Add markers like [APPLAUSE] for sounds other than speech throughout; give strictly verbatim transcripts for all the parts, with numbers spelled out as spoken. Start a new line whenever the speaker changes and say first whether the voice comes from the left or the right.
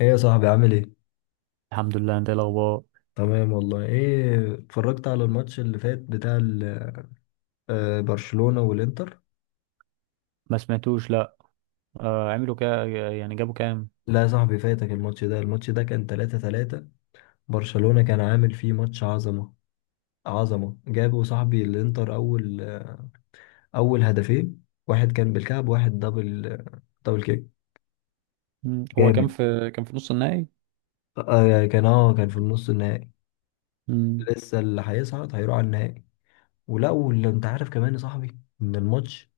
left: ايه يا صاحبي عامل ايه؟
right: الحمد لله، انت ايه الاخبار؟
left: تمام والله ايه اتفرجت على الماتش اللي فات بتاع ال- آه، برشلونة والانتر؟
right: ما سمعتوش، لا. آه عملوا كا يعني جابوا كام؟
left: لا يا صاحبي فاتك الماتش ده الماتش ده كان تلاتة تلاتة. برشلونة كان عامل فيه ماتش عظمة عظمة جابوا صاحبي الانتر اول اول هدفين، واحد كان بالكعب واحد دبل دبل كيك
right: مم. هو كان
left: جامد.
right: في كان في نص النهائي.
left: آه، آه، كان اه كان في النص النهائي.
right: مم.
left: لسه اللي هيصعد هيروح على النهائي. ولا واللي انت عارف كمان يا صاحبي ان الماتش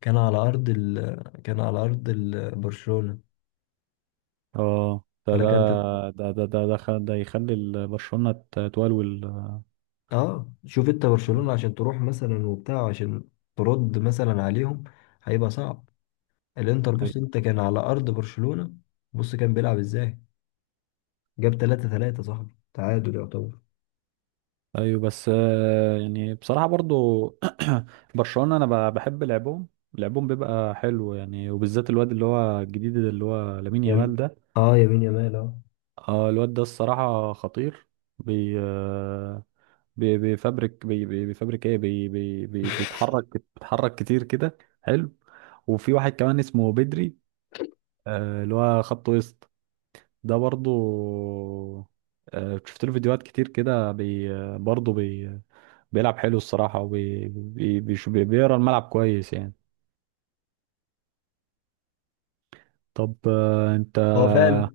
left: كان على ارض ال... كان على ارض ال... برشلونة.
right: اه، ده
left: انا
right: ده
left: تمام كانت.
right: ده ده ده ده, خ- ده يخلي ال- برشلونة ت- تولول، آه،
left: اه شوف انت برشلونة عشان تروح مثلا وبتاع، عشان ترد مثلا عليهم هيبقى صعب. الانتر بص
right: ايوه.
left: انت كان على ارض برشلونة، بص كان بيلعب ازاي، جاب تلاتة تلاتة صاحبي، تعادل يعتبر.
right: ايوه، بس آه يعني بصراحة برضو. [CLEARS THROAT] برشلونة انا ب- بحب لعبهم. لعبهم بيبقى حلو يعني، وبالذات الواد اللي هو الجديد ده اللي هو لامين يامال
left: يم...
right: ده.
left: اه يمين يمال. اه،
right: اه، الواد ده الصراحة خطير. بي آه، بي- بيفبرك بي- بي- بيفبرك ايه، بي بي بي بيتحرك بيتحرك كتير كده حلو. وفي واحد كمان اسمه بدري، آه، اللي هو خط وسط. ده برضو، آه، شفت له فيديوهات كتير كده، بي آه، برضو بي بيلعب حلو الصراحة، وبي بي بيش- بي- بيقرا الملعب كويس يعني. طب آه، انت.
left: هو فعلا.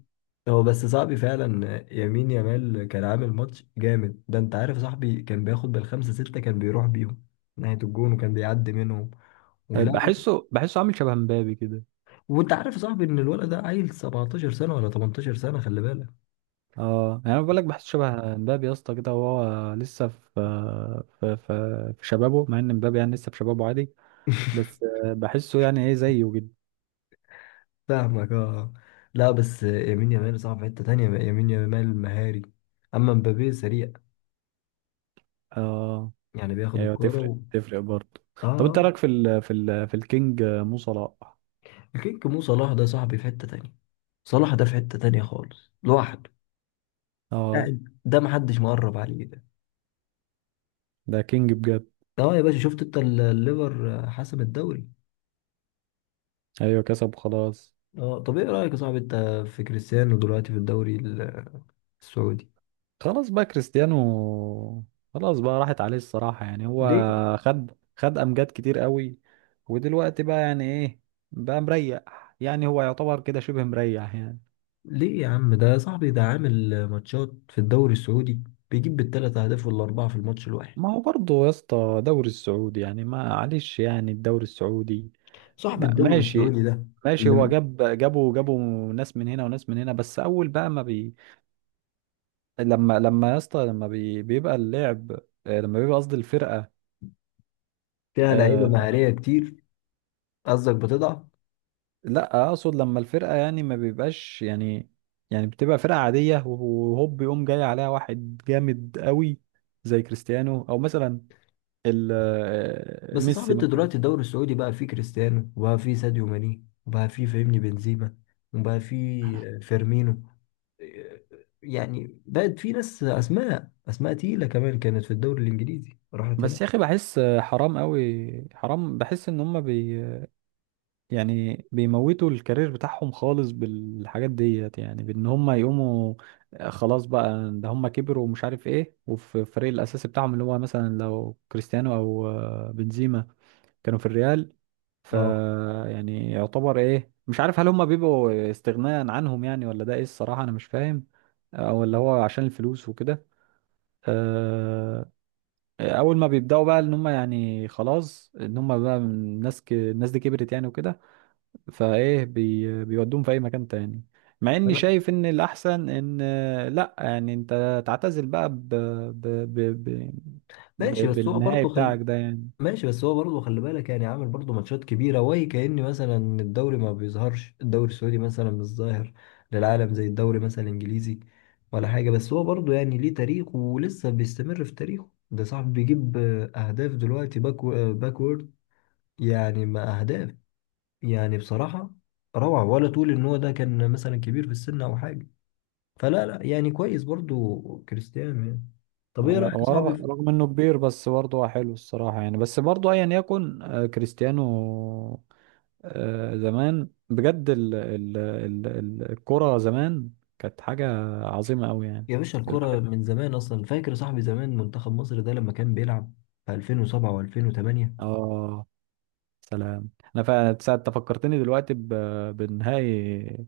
left: هو بس صاحبي فعلا يمين يمال كان عامل ماتش جامد، ده انت عارف صاحبي كان بياخد بالخمسة ستة، كان بيروح بيهم ناحية الجون وكان بيعدي منهم ولا.
right: بحسه بحسه عامل شبه مبابي كده.
left: وانت عارف صاحبي ان الولد ده عيل 17 سنة ولا 18 سنة، خلي بالك.
right: اه، يعني انا بقول لك بحسه شبه مبابي يا اسطى كده، وهو لسه في آه، في في في شبابه، مع ان مبابي يعني لسه في شبابه عادي. بس آه، بحسه يعني ايه زيه جدا.
left: فاهمك اه. لا بس يمين يامال صعب في حتة تانية، يمين يامال مهاري، أما مبابي سريع.
right: اه،
left: يعني بياخد
right: ايوه،
left: الكورة
right: تفرق
left: و...
right: تفرق برضه.
left: اه.
right: طب انت
left: آه.
right: رايك في ال في ال في الكينج آه، مو صلاح؟
left: الكيك مو صلاح ده صاحبي في حتة تانية، صلاح ده في حتة تانية خالص لوحده
right: اه،
left: قاعد، ده محدش مقرب عليه ده.
right: ده كينج بجد.
left: اه يا باشا شفت انت ال- الليفر حسم الدوري.
right: ايوه، كسب خلاص.
left: اه، طب ايه رأيك يا صاحبي انت في كريستيانو دلوقتي في الدوري ال- السعودي؟
right: خلاص بقى كريستيانو، خلاص بقى راحت عليه الصراحة يعني. هو
left: ليه؟
right: خد خد امجاد كتير قوي، ودلوقتي بقى يعني ايه، بقى مريح يعني، هو يعتبر كده شبه مريح يعني.
left: ليه يا عم ده، يا صاحبي ده عامل ماتشات في الدوري السعودي، بيجيب بالثلاث اهداف والاربعة في الماتش الواحد.
right: ما هو برضه يا اسطى دوري السعودي يعني، ما معلش يعني الدوري السعودي.
left: صاحب
right: ما-
left: الدوري
right: ماشي،
left: السعودي ده
right: ماشي. هو
left: اللي
right: جاب جابوا جابوا ناس من هنا وناس من هنا، بس اول بقى ما بي لما لما يا اسطى لما بي... بيبقى اللعب، آه، لما بيبقى قصدي الفرقه.
left: فيها لعيبه
right: آه...
left: مهاريه كتير. قصدك بتضعف.
right: لا، اقصد لما الفرقه يعني ما بيبقاش يعني، يعني بتبقى فرقه عاديه، وهوب يقوم جاي عليها واحد جامد قوي زي كريستيانو او مثلا ال... آه،
left: بس صاحب
right: ميسي
left: انت
right: مثلا.
left: دلوقتي الدوري السعودي بقى فيه كريستيانو وبقى فيه ساديو ماني وبقى فيه فاهمني بنزيما وبقى فيه فيرمينو، يعني بقت في ناس اسماء، اسماء تقيله كمان كانت في الدوري الانجليزي راحت هناك.
right: بس يا اخي بحس حرام قوي، حرام، بحس ان هم بي يعني بيموتوا الكارير بتاعهم خالص بالحاجات ديت، يعني بان هم يقوموا آه، خلاص بقى ده هم كبروا ومش عارف ايه، وفي الفريق الاساسي بتاعهم اللي هو مثلا لو كريستيانو او آه، بنزيما كانوا في الريال. ف
left: اه.
right: يعني يعتبر ايه، مش عارف هل هم بيبقوا استغناء عنهم يعني، ولا ده ايه، الصراحة انا مش فاهم. او اللي هو عشان الفلوس وكده، آه، اول ما بيبداوا بقى ان هم يعني خلاص ان هم بقى الناس ك... الناس دي كبرت يعني وكده، فايه بي بيودوهم في اي مكان تاني، مع اني
left: انا
right: شايف ان الاحسن ان آه، لا يعني انت تعتزل بقى ب... ب... ب... ب...
left: ماشي
right: ب...
left: بس هو
right: بالنهائي
left: برضه
right: بتاعك ده يعني.
left: ماشي بس هو برضه خلي بالك، يعني عامل برضه ماتشات كبيرة، وهي كأن مثلا الدوري ما بيظهرش، الدوري السعودي مثلا مش ظاهر للعالم زي الدوري مثلا الإنجليزي ولا حاجة، بس هو برضه يعني ليه تاريخ ولسه بيستمر في تاريخه ده صاحب، بيجيب آه، أهداف دلوقتي باك آه، باكورد يعني. ما أهداف، يعني بصراحة روعة. ولا تقول إن هو ده كان مثلا كبير في السن أو حاجة، فلا لا يعني كويس برضه كريستيانو يعني. طب إيه
right: آه،
left: رأيك
right: هو
left: صعب.
right: رغ- رغم انه كبير بس برضه هو حلو الصراحة يعني، بس برضه ايا يكن آه، كريستيانو. آه، زمان بجد ال... ال... ال... ال- الكرة زمان كانت حاجة عظيمة قوي يعني.
left: يا باشا الكرة
right: الواحد،
left: من زمان أصلا، فاكر صاحبي زمان منتخب مصر ده لما كان بيلعب في ألفين وسبعة و2008؟
right: اه، سلام. انا فعلا ساعة أنت فكرتني دلوقتي ب... بنهائي،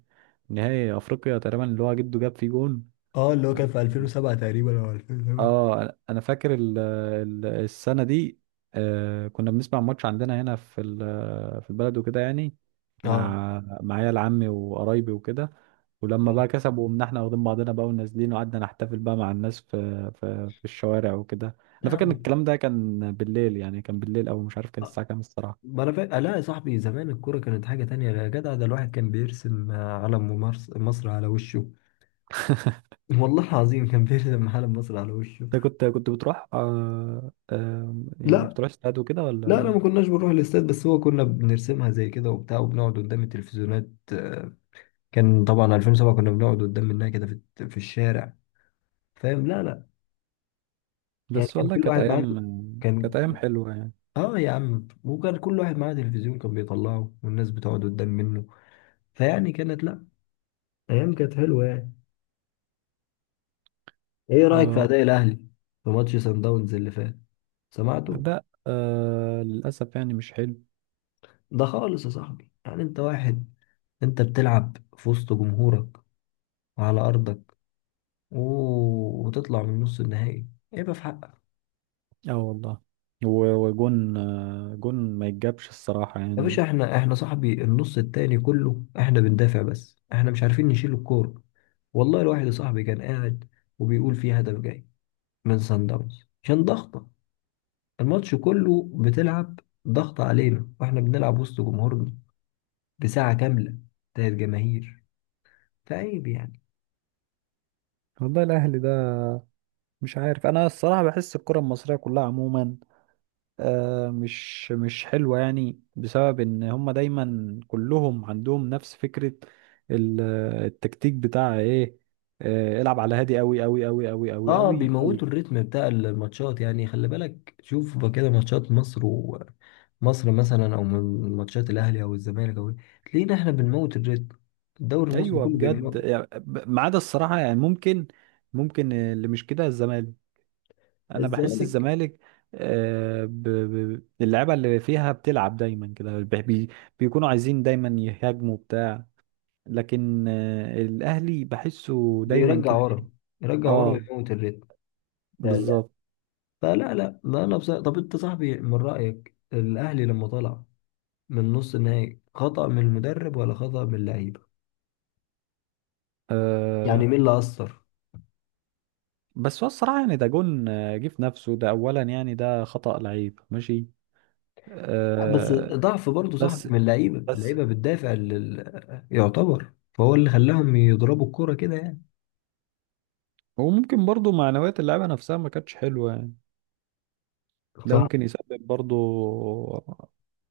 right: نهائي افريقيا تقريبا اللي هو جده جاب فيه جون.
left: اه، اللي هو كان في ألفين وسبعة تقريبا او ألفين وتمانية.
right: اه، انا أنا فاكر ال... ال- السنة دي. آه، كنا بنسمع ماتش عندنا هنا في ال... في البلد وكده يعني،
left: اه.
right: مع مع عيال عمي وقرايبي وكده. ولما
left: اه.
right: بقى كسبوا، ومن احنا واخدين بعضنا بقى ونازلين، وقعدنا نحتفل بقى مع الناس في في, في الشوارع وكده. انا فاكر ان
left: نعم.
right: الكلام ده كان بالليل يعني، كان بالليل، او مش عارف كان
left: آه.
right: الساعة كام الصراحة.
left: ما أنا فاكر. لا يا صاحبي زمان الكرة كانت حاجة تانية يا جدع، ده الواحد كان بيرسم آه، علم ممارس- مصر على وشه. [LAUGHS] والله العظيم كان بيرسم علم مصر على وشه.
right: انت كنت كنت بتروح آه آه يعني
left: لا.
right: بتروح استاد وكده
left: لا لا،
right: ولا؟
left: ما كناش بنروح الاستاد، بس هو كنا بنرسمها زي كده وبتاع وبنقعد قدام التلفزيونات. آه، كان طبعا ألفين وسبعة كنا بنقعد قدام منها كده في في الشارع، فاهم. لا لا. يعني
right: بس
left: كان
right: والله
left: كل
right: كانت
left: واحد معاه،
right: ايام،
left: كان
right: كانت ايام حلوه يعني.
left: اه يا عم، وكان كل واحد معاه تلفزيون كان بيطلعه والناس بتقعد قدام منه. فيعني كانت، لا، ايام كانت حلوه يعني. ايه رايك في
right: آه
left: اداء الاهلي في ماتش سان داونز اللي فات؟ سمعته؟
right: لا، آه للاسف يعني، مش حلو.
left: ده خالص يا صاحبي، يعني انت واحد، انت بتلعب في وسط جمهورك وعلى ارضك و... وتطلع من نص النهائي، ايه بقى في حقك؟
right: اه، والله. و- وجون، آه جون ما يتجابش الصراحه
left: يا
right: يعني.
left: باشا احنا احنا صاحبي النص التاني كله احنا بندافع، بس احنا مش عارفين نشيل الكورة. والله الواحد صاحبي كان قاعد وبيقول في هدف جاي من سان داونز عشان ضغطة، الماتش كله بتلعب ضغط علينا واحنا بنلعب وسط جمهورنا بساعة كاملة بتاعت جماهير، فعيب يعني.
right: والله الاهلي ده، مش عارف انا الصراحه. بحس الكره المصريه كلها عموما آه، مش مش حلوة يعني، بسبب ان هم دايما كلهم عندهم نفس فكرة ال- التكتيك بتاع ايه، آه، العب على هادي قوي قوي قوي قوي قوي
left: اه،
right: قوي قوي.
left: بيموتوا الريتم بتاع الماتشات يعني، خلي بالك شوف بقى كده ماتشات مصر و مصر مثلا، او من ماتشات الاهلي او الزمالك او إيه، تلاقينا احنا بنموت الريتم، الدوري المصري
right: ايوه
left: كله
right: بجد
left: بيموت.
right: يعني ب- ما عدا الصراحة يعني، ممكن ممكن اللي مش كده الزمالك. انا بحس
left: الزمالك
right: الزمالك آه، ب- ب- اللعيبة اللي فيها بتلعب دايما كده، بي- بي- بيكونوا عايزين دايما يهاجموا بتاع. لكن آه، الاهلي بحسه دايما
left: بيرجع
right: كده إيه،
left: ورا، يرجع ورا
right: اه،
left: ويموت الريتم. لا لا.
right: بالظبط.
left: فلا لا لا، انا بصراحة، طب انت صاحبي من رأيك الاهلي لما طلع من نص النهائي خطأ من المدرب ولا خطأ من اللعيبة؟
right: أه،
left: يعني مين اللي أثر؟
right: بس هو الصراحة يعني ده جون، آه، جه في نفسه ده أولا يعني، ده خطأ لعيب ماشي.
left: لا، بس
right: أه
left: ضعف برضه صاحبي
right: بس
left: من اللعيبة،
right: بس
left: اللعيبة بتدافع لل... يعتبر، فهو اللي خلاهم يضربوا الكرة كده يعني.
right: وممكن برضو معنويات اللعيبة نفسها ما كانتش حلوة يعني، ده ممكن يسبب برضو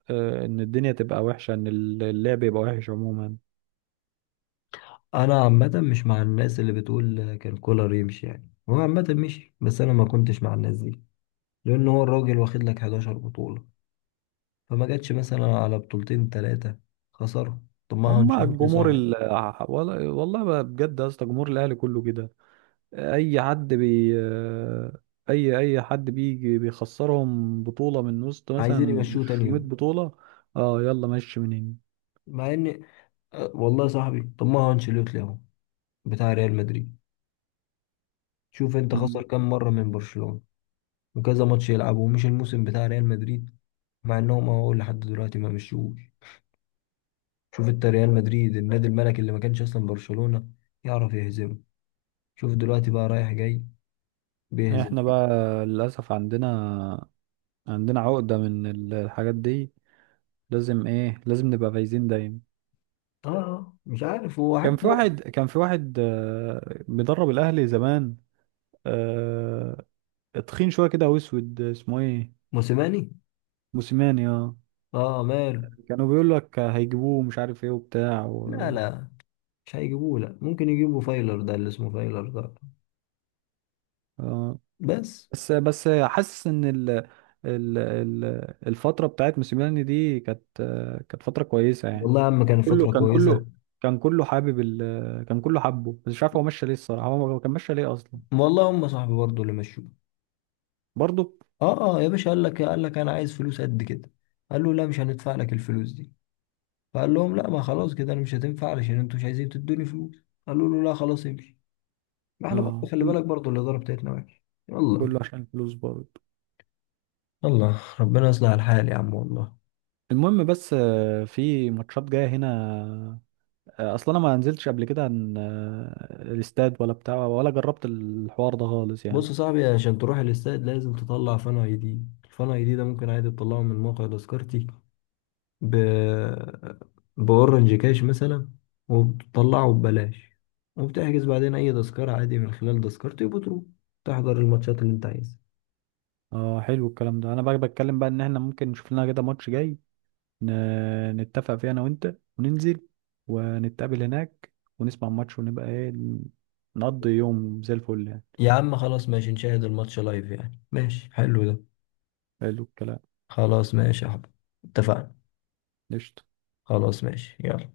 right: أه إن الدنيا تبقى وحشة، إن اللعب يبقى وحش عموما.
left: فأنا عامة مش مع الناس اللي بتقول كان كولر يمشي، يعني هو عامة مشي بس أنا ما كنتش مع الناس دي، لأن هو الراجل واخد لك 11 بطولة، فما جاتش مثلا على بطولتين ثلاثة خسروا. طب ما هو
right: هما
left: انشيلوتي
right: الجمهور
left: صاحبي.
right: ال... ولا- والله بقى بجد يا اسطى جمهور الأهلي كله كده، اي حد بي اي اي حد بيجي بيخسرهم بطولة من وسط
left: عايزين
right: مثلا
left: يمشوه تاني
right: ستمية
left: يوم،
right: بطولة، اه يلا مشي من هنا.
left: مع ان. أه، والله يا صاحبي طب ما هو انشيلوتي اهو بتاع ريال مدريد، شوف انت خسر
right: مم.
left: كام مرة من برشلونة وكذا ماتش يلعبه ومش الموسم بتاع ريال مدريد، مع انهم اهو لحد دلوقتي ما مشوش. شوف انت ريال مدريد النادي الملكي اللي ما كانش اصلا برشلونة يعرف يهزمه، شوف دلوقتي بقى رايح جاي بيهزم.
right: احنا بقى للاسف عندنا، عندنا عقدة من ال- الحاجات دي، لازم ايه، لازم نبقى فايزين دايما.
left: اه، آه، مش عارف هو
right: كان
left: حتى
right: في
left: هو.
right: واحد، كان في واحد آه، بيدرب الاهلي زمان، آه، تخين شوية كده واسود، اسمه ايه؟
left: موسيماني.
right: موسيماني، اه.
left: اه ماله؟
right: كانوا بيقول لك هيجيبوه مش عارف ايه وبتاع و...
left: لا لا مش هيجيبوه، لا ممكن يجيبوا فايلر ده اللي اسمه فايلر ده
right: آه.
left: بس.
right: بس، بس حاسس ان ال ال ال الفتره بتاعت موسيماني دي كانت كانت فتره كويسه يعني.
left: والله يا عم كانت
right: كله
left: فترة
right: كان
left: كويسة.
right: كله كان كله حابب ال كان كله حبه، بس مش عارف هو مشى ليه الصراحه، هو ما كان مشى ليه اصلا.
left: والله هم صاحبي برضه اللي مشوه.
right: برضه،
left: اه. اه يا باشا، قال لك قال لك انا عايز فلوس قد كده، قال له لا مش هندفع لك الفلوس دي. فقال لهم لا، ما خلاص كده انا مش هتنفع علشان انتوا مش عايزين تدوني فلوس. قالوا له لا خلاص امشي. ما احنا برضه
right: اه،
left: خلي
right: كل
left: بالك برضه الإدارة بتاعتنا وحشة. يلا.
right: كله عشان الفلوس برضه.
left: يلا ربنا يصلح الحال يا عم والله.
right: المهم، بس آه، في ماتشات جايه هنا، آه، اصلا انا ما نزلتش قبل كده عن آه، الاستاد ولا بتاع، ولا جربت الحوار ده خالص يعني.
left: بص يا صاحبي عشان تروح الاستاد لازم تطلع فان اي دي. الفان اي دي ده ممكن عادي تطلعه من موقع تذكرتي ب... بأورنج كاش مثلا، وبتطلعه ببلاش، وبتحجز بعدين أي تذكرة عادي من خلال تذكرتي، وبتروح تحضر الماتشات اللي أنت عايزها.
right: اه، حلو الكلام ده. انا بقى بتكلم بقى ان احنا ممكن نشوف لنا كده ماتش جاي، ن- نتفق فيها انا وانت وننزل، ونتقابل هناك ونسمع الماتش، ونبقى ايه، نقضي يوم زي الفل يعني.
left: يا عم خلاص ماشي، نشاهد الماتش لايف يعني، ماشي حلو ده.
right: حلو الكلام.
left: خلاص ماشي يا حبيبي، اتفقنا.
right: قشطة.
left: خلاص ماشي يلا.